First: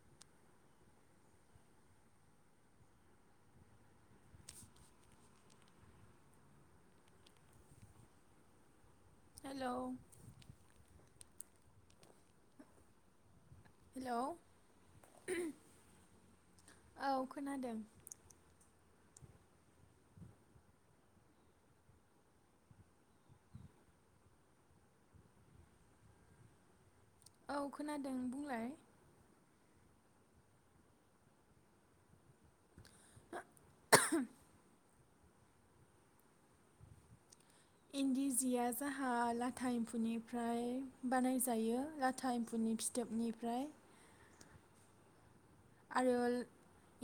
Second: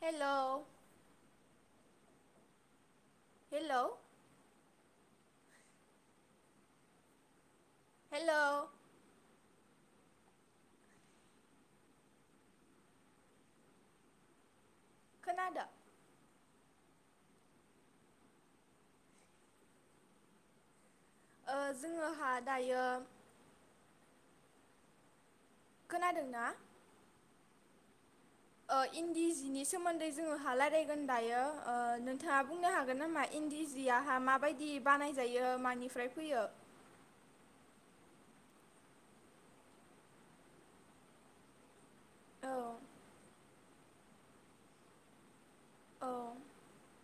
Hello hello hello hello hello खोनादो औ खोनादों ओ जोङोहा दायो खोनादोंना? औ खोनादों बुंलाय ओ इन्दि जि बिनि सोमोन्दै जोङो हा रायलायगोन दायो ओ नोंथाङा बुंनो हागोन नामा इन्दि जिआहा आ माबायदि बानायजायो मानिफ्राय फैयो? इन्दि जिया जाहा लाथा एम्फौनिफ्राय बानायजायो ला औ थााइम्फुनि फिथोबनिफ्राय औ आरो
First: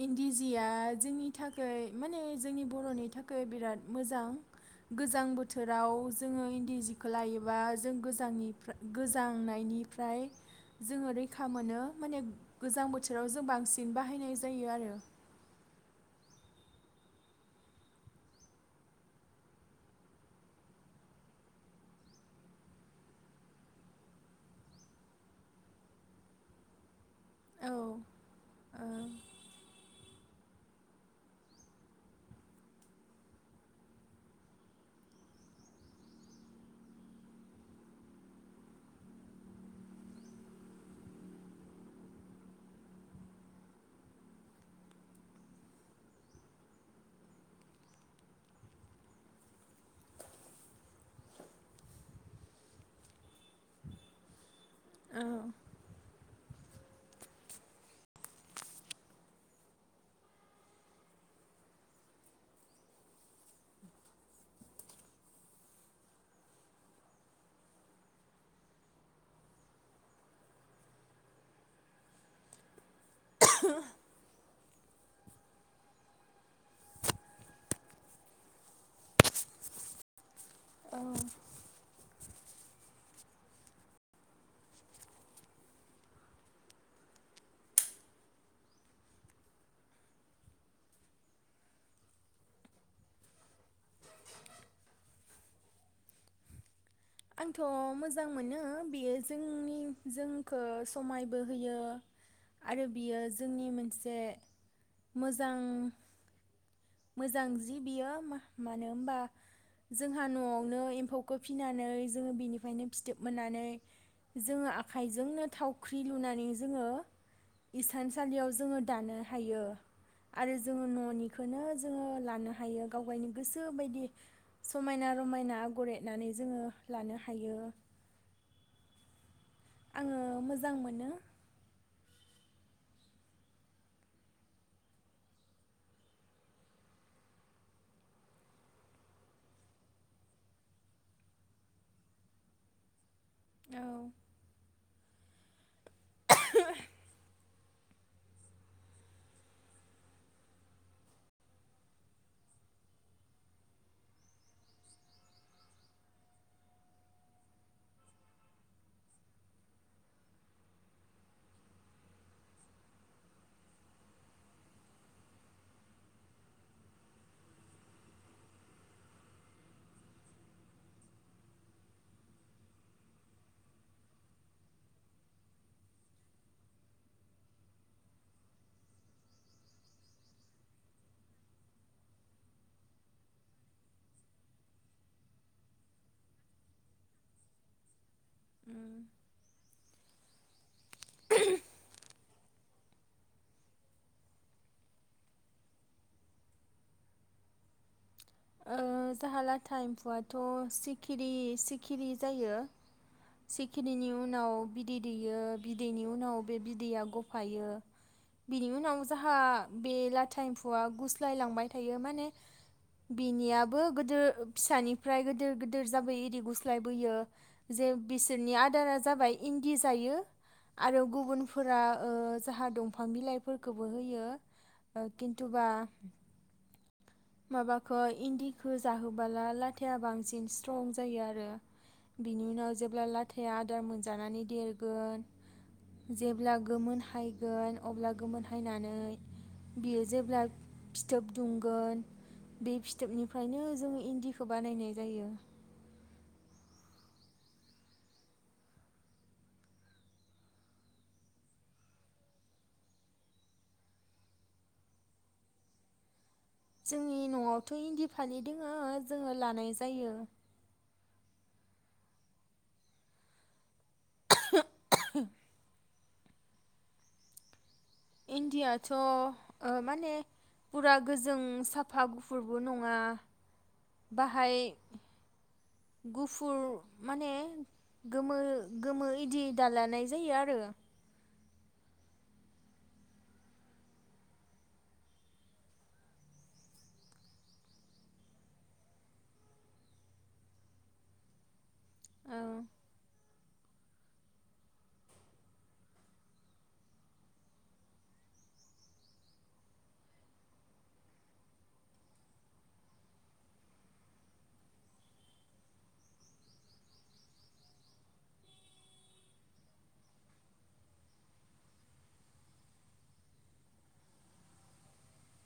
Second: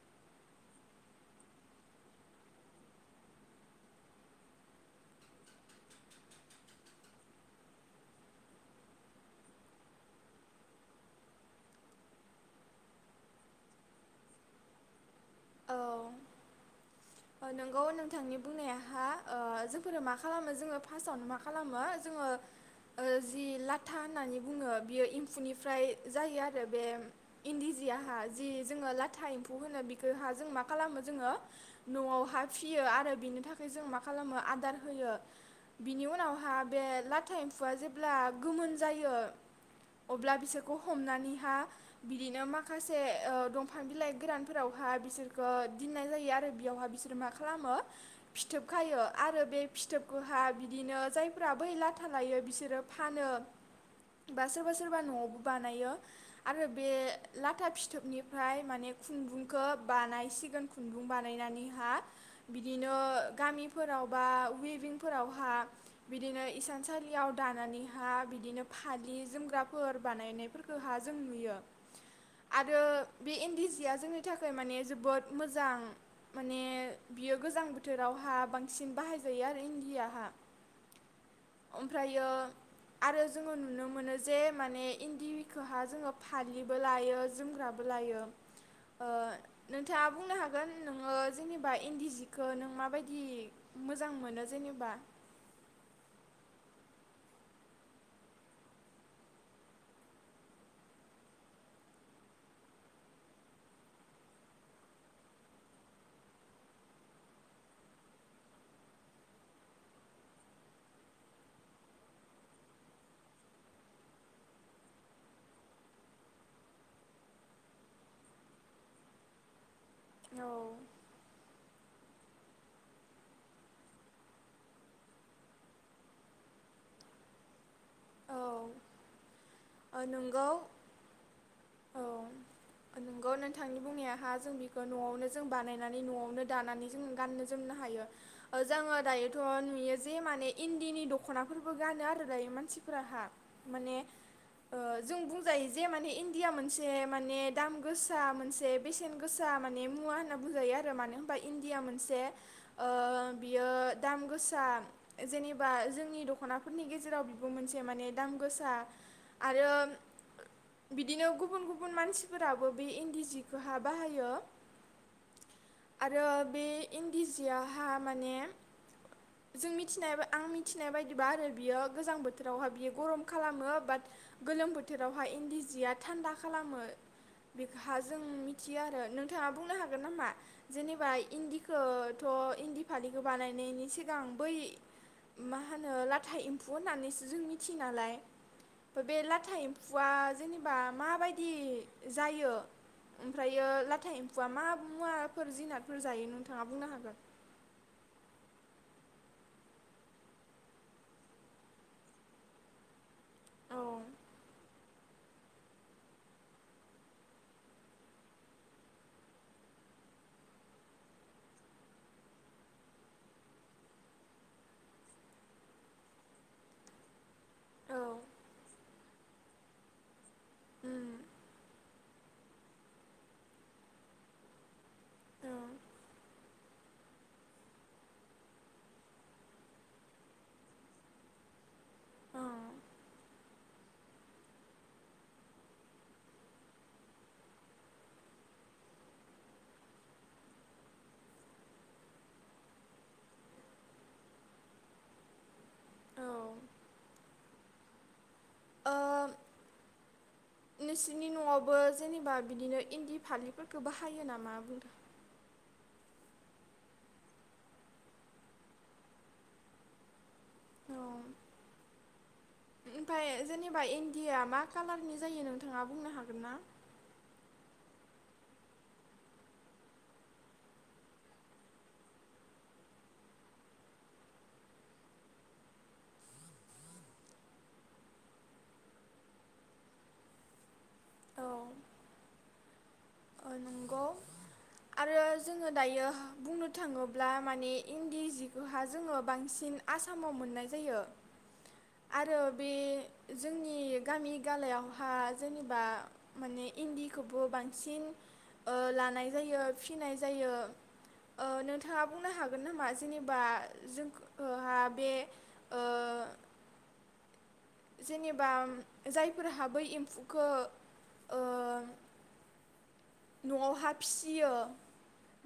इन इन्दि जिया जोंनि थाखै माने जोंनि बर'नि थाखै बिराद मोजां गोजां बोथोराव जोङो इन्दि जिखौ लायोबा जों गोजांनिफ्राय गोजांनायनिफ्राय जोङो रैखा मोनो माने गोजां बोथोराव जों जों बांसिन बाहायनाय जायो आरो। नोंगौ नोंथांनि बुंनायाहा ओ जोंफोरो मा खालामो जोङो फार्स्टआवनो मा खालामो जोङो ओ जि लाथा होननानै बुङो बियो एम्फौनिफ्राय जायो आरो बे औ इन्दि जि आंहा जि जोङो लाथा औ एम्फौ होनो बिखौ हा जों मा खालामो जोङो न'आवहा फियो आरो बिनि थाखाय जों मा खालामो आदार होयो बिनि उनावहा बे लाथा एम्फौआ जेब्ला गोमोन जायो अब्ला बिसोरखौ हमनानैहा बिदिनो माखासे ओ दंफां बिलाइ गोरानफोरावहा बिसोरखौ दोननाय जायो आरो बियावहा बिसोर मा खालामो फिथोबखायो आरो बे फिथोबखौ बिदिनो जायफोरा बै लाथा लायो बिसोरो फानो बा सोरबा सोरबा सोरबा न'आवबो बानायो आरो बे लाथा फिथोबनिफ्राय माने खुन्दुंखौ बानायसिगोन खुन्दुं बानाय बानायनानै हा बिदिनो गामिफोराव बा वेभिंफोरावहा बिदिनो इसानसालियाव दानानैहा बिदिनो फालि जोमग्राफोर बानायनायफोरखौहा जों नुयो आरो। बे इन्दि सिया जोंनि थाखाय माने जोबोद मोजां। माने बियो गोजां बोथोरावहा बांसिन बाहायजायो आरो इन्दियाहा औ ओमफ्राय ओ आरो जोङो नुनो मोनो जे माने इन्दिखौहा जोङो फालिबो लायो जोमग्राबो लायो ओ नोंथाङा बुंनो हागोन नोङो जेनेबा इन्दि सिखौ नों माबायदि मोजां मोनो जेनेबा आंथ' मोजां मोनो बियो जोंनि जोंखौ समायबो होयो आरो बियो जोंनि मोनसे मोजां मोजां जि बियो मानो होनबा जोंहा न'आवनो एम्फौखौ फिसिनानै जोङो बेनिफ्रायनो फिथोब मोननानै जोङो आखाइजोंनो थावख्रि लुनानै जोङो इसानसालियाव जोङो दानो हायो। औ आरो जोङो न'निखौनो जोङो लानो हायो गाव गायनि गोसो बायदि समायना रमायना आगर एरनानै जोङो लानो हायो औ ओ आङो नोंगौ मोजां मोनो नंगौ नोंथांनि बुंनायाहा जों बेखौ न'आवनो जों बानायनानै न'आवनो दानानै जों गाननो जोमनो हायो जोङो दायोथ' नुयो जे माने इन्दिनि दख'नाफोरबो गानो आरो दायो मानसि फोरहा माने औ ओ जों बुंजायो जे माने इन्दिया मोनसे माने दाम गोसा मोनसे बेसेन गोसा माने मुवा होनना बुंजायो आरो मानो होनबा इनदिया मोनसे ओ बियो दाम गोसा जेनेबा जोंनि दख'नाफोरनि गेजेराव बेबो मोनसे मोनसे माने दाम गोसा आरो बिदिनो गुबुन गुबुन मानसिफोराबो बे इन्दि जिखोहा बाहायो आरो बे इन्दि जिआहा माने‌ जों मिथिनाय आं मिथिनाय बादिबा आरो बेयो‌ गोजां बोथो बोथोरावहाय बियो गरम खालामो बाट गोलोम बोथोरावहाय इन्दि जिया थान्दा खालामो बेहा जों मिथियो आरो नोंथाङा बुंनो हागोन नामा जेनेबा इन्दिखौथ' इन्दि फालिखौ बानायनायनि सिगां बै मा होनो लाथा एम्फौ होननानैसो जों मिथियो नालाय उम बे लाथा एम्फु फुवा जेने होनबा माबायदि जायो ओमफ्रायो लाथा एम्फौआ मा मुवाफोर जिनादफोर जायो नोंथाङा बुंनो हागोन ओ जाहा लाथा एम्फौआथ' सिखिरि सिखिरि जायो औ सिखिरिनि उनाव बिदै दैयो बिदैनि उनाव बे बिदैया गफायो बिनि उनाव जाहा बे लाथा एम्फौआ गुस्लाय लांबाय थायो माने बिनियाबो गोदो फिसानिफ्राय गोदिर गोदिर जाबायो इरि गुस्लायबोयो जे औ बिसोरनि आदारा जाबाय इन्दि जायो आरो उम गुबुनफोरा ओ जाहा दंफां बिलाइफोरखौबो होयो औ खिनथुबा माबाखौ इन्दिखौ जाहोबोला लाथाया बांसिन स्ट्रं जायो आरो औ बिनि उनाव जेब्ला लाथाया आदार मोनजानानै देरगोन जेब्ला गोमोन हायगोन अब्ला गोमोन हायनानै बियो जेब्ला फिथोब दुंगोन बे फिथोबनिफ्रायनो जों इन्दिखौ बानायनाय जायो औ ओ नोंसोरनि न'आवबो जेनेबा बिदिनो इन्दि फालिफोरखौ बाहायो नामा बुंदों जोंनि न'आवथ' इन्दि फालि दोङो जोङो लानाय जायो औ ओमफाय जेन एबा इन्डिया मा कलारनि जायो नोंथाङा बुंनो हागोन ना इनदियाथ' ओ माने फुरा गोजों साफा गुफुरबो नङा बाहाय गुफुर माने गोमो गोमो इदि दालानाय जायो आरो ओ नंगौ आरो जोङो दायो बुंनो थाङोब्ला माने इन्दि जिखौहा जोङो बांसिन आसामाव मोननाय जायो औ आरो बे जोंनि गामि गालायावहा जेनेबा माने इन्दिखौबो बांसिन ओ लानाय जायो फिनाय जायो ओ नोंथाङा बुंनो हागोन नामा जेनेबा जोंखोहा बे ओ जेनेबा जायफोरहा बै एम्फुखो ओ न'आव हा फिसियो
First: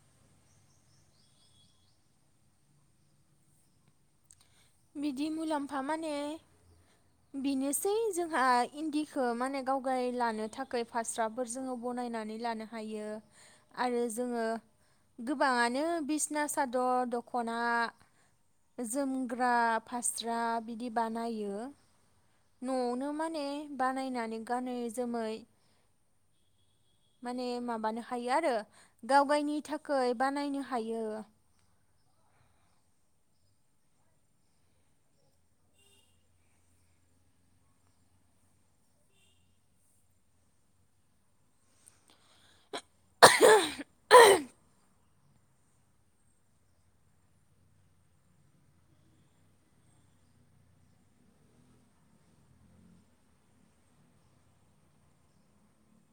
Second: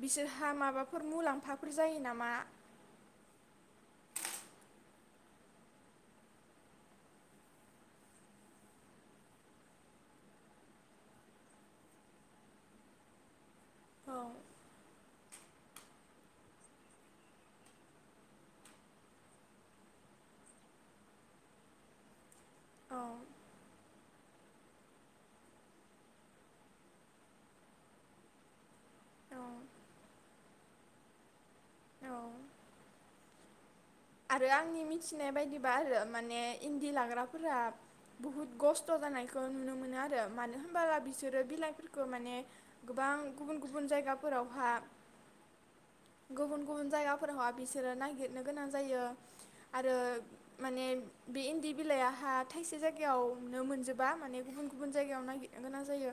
बिसोरहा माबाफोर मुलाम्फाफोर जायो नामा बिदि मुलाम्फा माने बेनोसै जोंहा इन्दिखो माने गावगाय लानो थाखाय फास्राफोर जोङो बनायनानै लानो हायो आरो औ जोङो गोबाङानो बिसना सादर दख'ना जोम जोमग्रा फास्रा बिदि बानायो औ न'आवनो माने बानायनानै गानै जोमै माने माबानो हायो आरो औ गावगायनि थाखाय बानायनो हायो। औ आरो आंनि मिथिनाय बायदिबा आरो माने इन्दि लाग्राफोरा बुहुत खस्थ' जानायखौ नुनो मोनो आरो मानो होनब्ला बिसोरो बिलाइफोरखौ माने गोबां गुबुन गुबुन जायगाफोरावहा गुबुन गुबुन जायगाफोरावहा बिसोरो नागिरनो गोनां जायो आरो माने बे इन्दि बिलाइहा थाइसे जायगायावनो मोनजोबा माने गुबुन गुबुन जायगायाव नागिरनो गोनां जायो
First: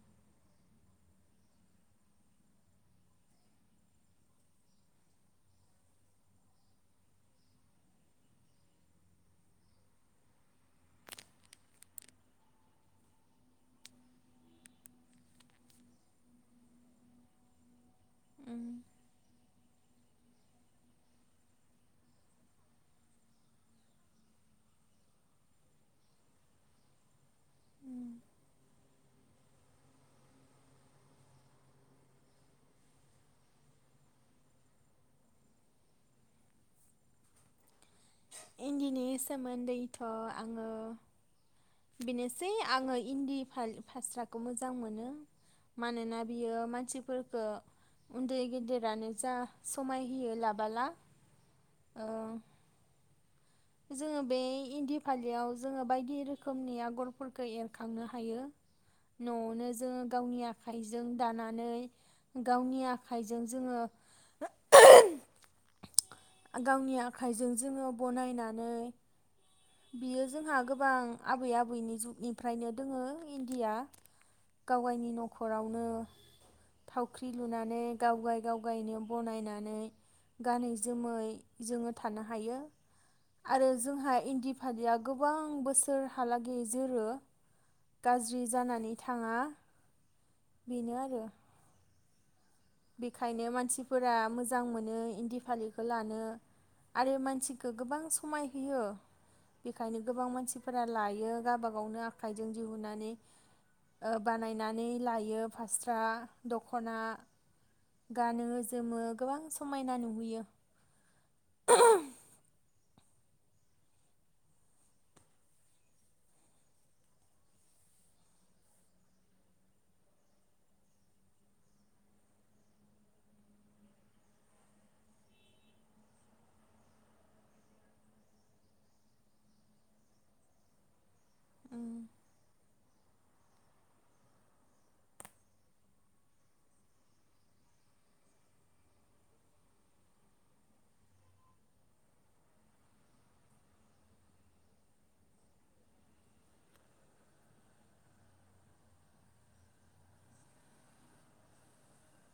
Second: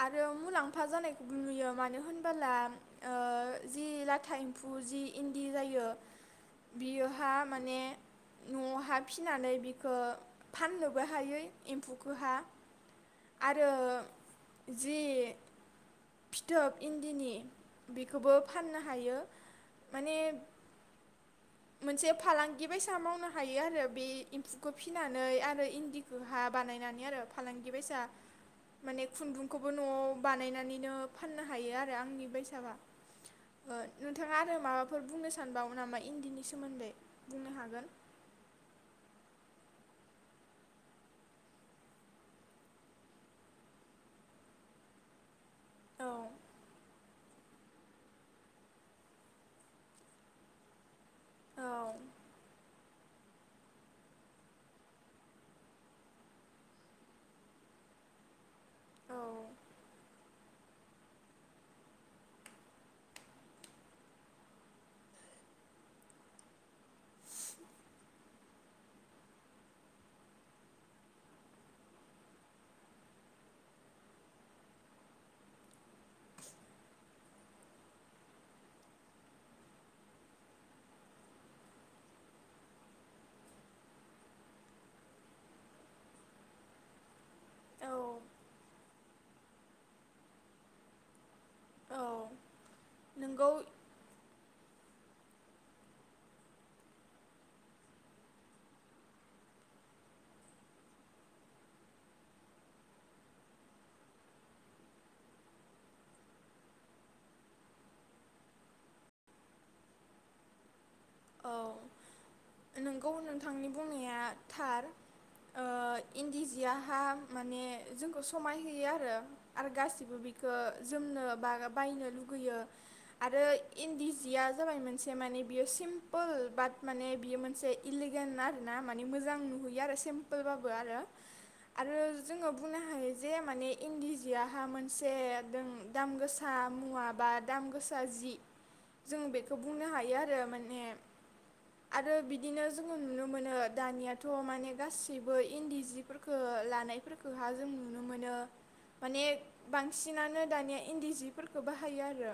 आरो मुलाम्फा जानायखौबो नुयो मानो होनबोला जि लाथा एम्फौ जि इन्दि जायो। बियोहा माने न'आवहा फिसिनानै बिखौ फाननोबो हायो एम्फौखौहा आरो जि फिथोब इन्दिनि बेखौबो फाननो हायो। माने मोनसे फालांगि बायसा मावनो हायो आरो बे एम्फुखौ फिनानै आरो इन्दिखौहा बानायनानै आरो फालांगि बायसा माने खुन्दुंखौबो न'आव बानायनानैनो फाननो हायो आरो आंनि बायसाबा नोंथाङा आरो माबाफोर बुंनो सानबावो नामा? इन्दिनि सोमोन्दै बुंनो हागोन। इन्दिनि सोमोन्दैथ' आङो बेनोसै आङो इन्दि फालि फास्राखौ मोजां मोनो। औ मानोना बियो मानसि ओ उन्दै गेदेरानो जा समाय होयो लाबाला औ ओ जोङो बे इन्दि फालियाव जोङो बायदि रोखोमनि आगरफोरखौ एरखांनो हायो न'आवनो औ जोङो गावनि आखाइजों दानानै गावनि आखाइजों जोङो गावनि आखाइजों जोङो बनायनानै बियो जोंहा गोबां आबै आबैनि जुगनिफ्रायनो दोङो इन्दिया गावगायनि न'खरावनो थावख्रि लुनानै गावगाय गावगायनो बनायनानै गानै जोमै जोङो थानो हायो आरो जोंहा इन्दि फालिया गोबां बोसोरहालागै जोरो। गाज्रि औ जानानै थाङा बेनो आरो। औ बेखायनो नोंगौ मानसिफोरा मोजां। मोजां मोनो इन्दि फालिखौ लानो आरो मानसिखो गोबां समाय होयो बेखायनो गोबां मानसिफोरा लायो गाबा गावनो आखाइजों दिहुननानै ओ बानायनानै लायो फास्रा द'खना गानो जोमो गोबां समायना नुहोयो। औ नोंंगौ नोंथांनि बुंनाया थार ओ इन्दि जियाहा माने जोंखौ समाय होयो आरो आरो गासिबो बिखौ जोमनो बा बायनो लुगैयो आरो इन्दि जिया जाबाय मोनसे माने बियो सिम सिमपोल बाट माने बियो मोनसे इलिगेन आरो ना माने मोजां नुहैयो आरो सिम्पोलबाबो आरो उम आरो जोङो बुंनो हायो जे माने इन्दि जियाहा मोनसे दों दाम गोसा मुवा बा दाम गोसा जि जों बेखौ बुंनो हायो आरो माने आरो बिदिनो जोङो नुनो मोनो दानियाथ' माने गासैबो इन्दि जिफोरखौ लानायफोरफोरखौहा जों नुनो मोनो माने बांसिनानो दानिया इन्दि जिफोरखौ बाहायो आरो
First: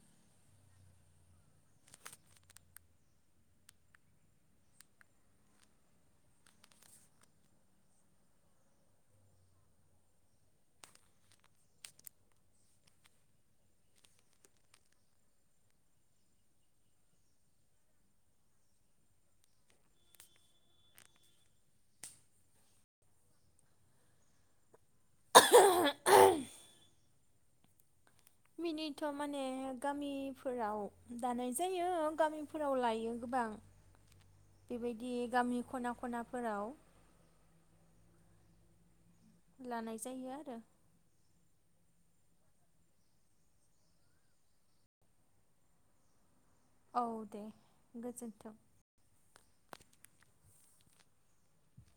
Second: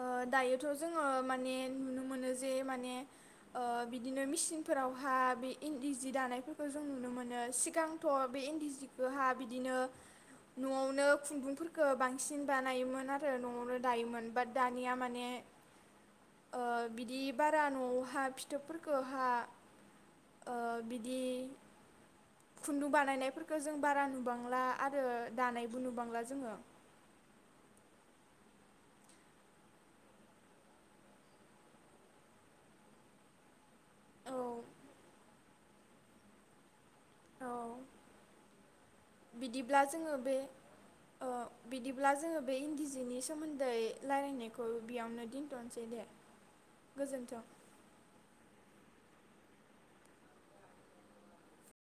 ओ दायोथ' जोङो माने नुनो नुनो मोनो जे माने ओ बिदिनो मेचिनफोरावहा बे इन्दि जि दानायफोरखौ जों नुनो मोनो सिगांथ' बे इन्दि सिखौहा बिदिनो न'आवनो खुन्दुंफोरखो बांसिन बानायोमोन आरो न'आवनो दायोमोन बाट दानिया माने ओ बिदि बारा न'आवहा फिथोबफोरखौहाय बिदि खुन्दुं बानायनायफोरखौ जों बारा नुबांला आरो दानायबो नुबांला जोङो। बिनिथ' माने गामिफोराव दानाय जायो गामिफोराव लायो गोबां औ बेबायदि गामि खना खनाफोराव औ बिदिब्ला लानाय जोङो जायो बे आरो ओ बिदिब्ला जोङो बे इन्दि जिनि सोमोन्दै रायलायनायखौ बेयावनो दोनथ'नोसै दे। औ गोजोन्थों दे गोजोन्थों।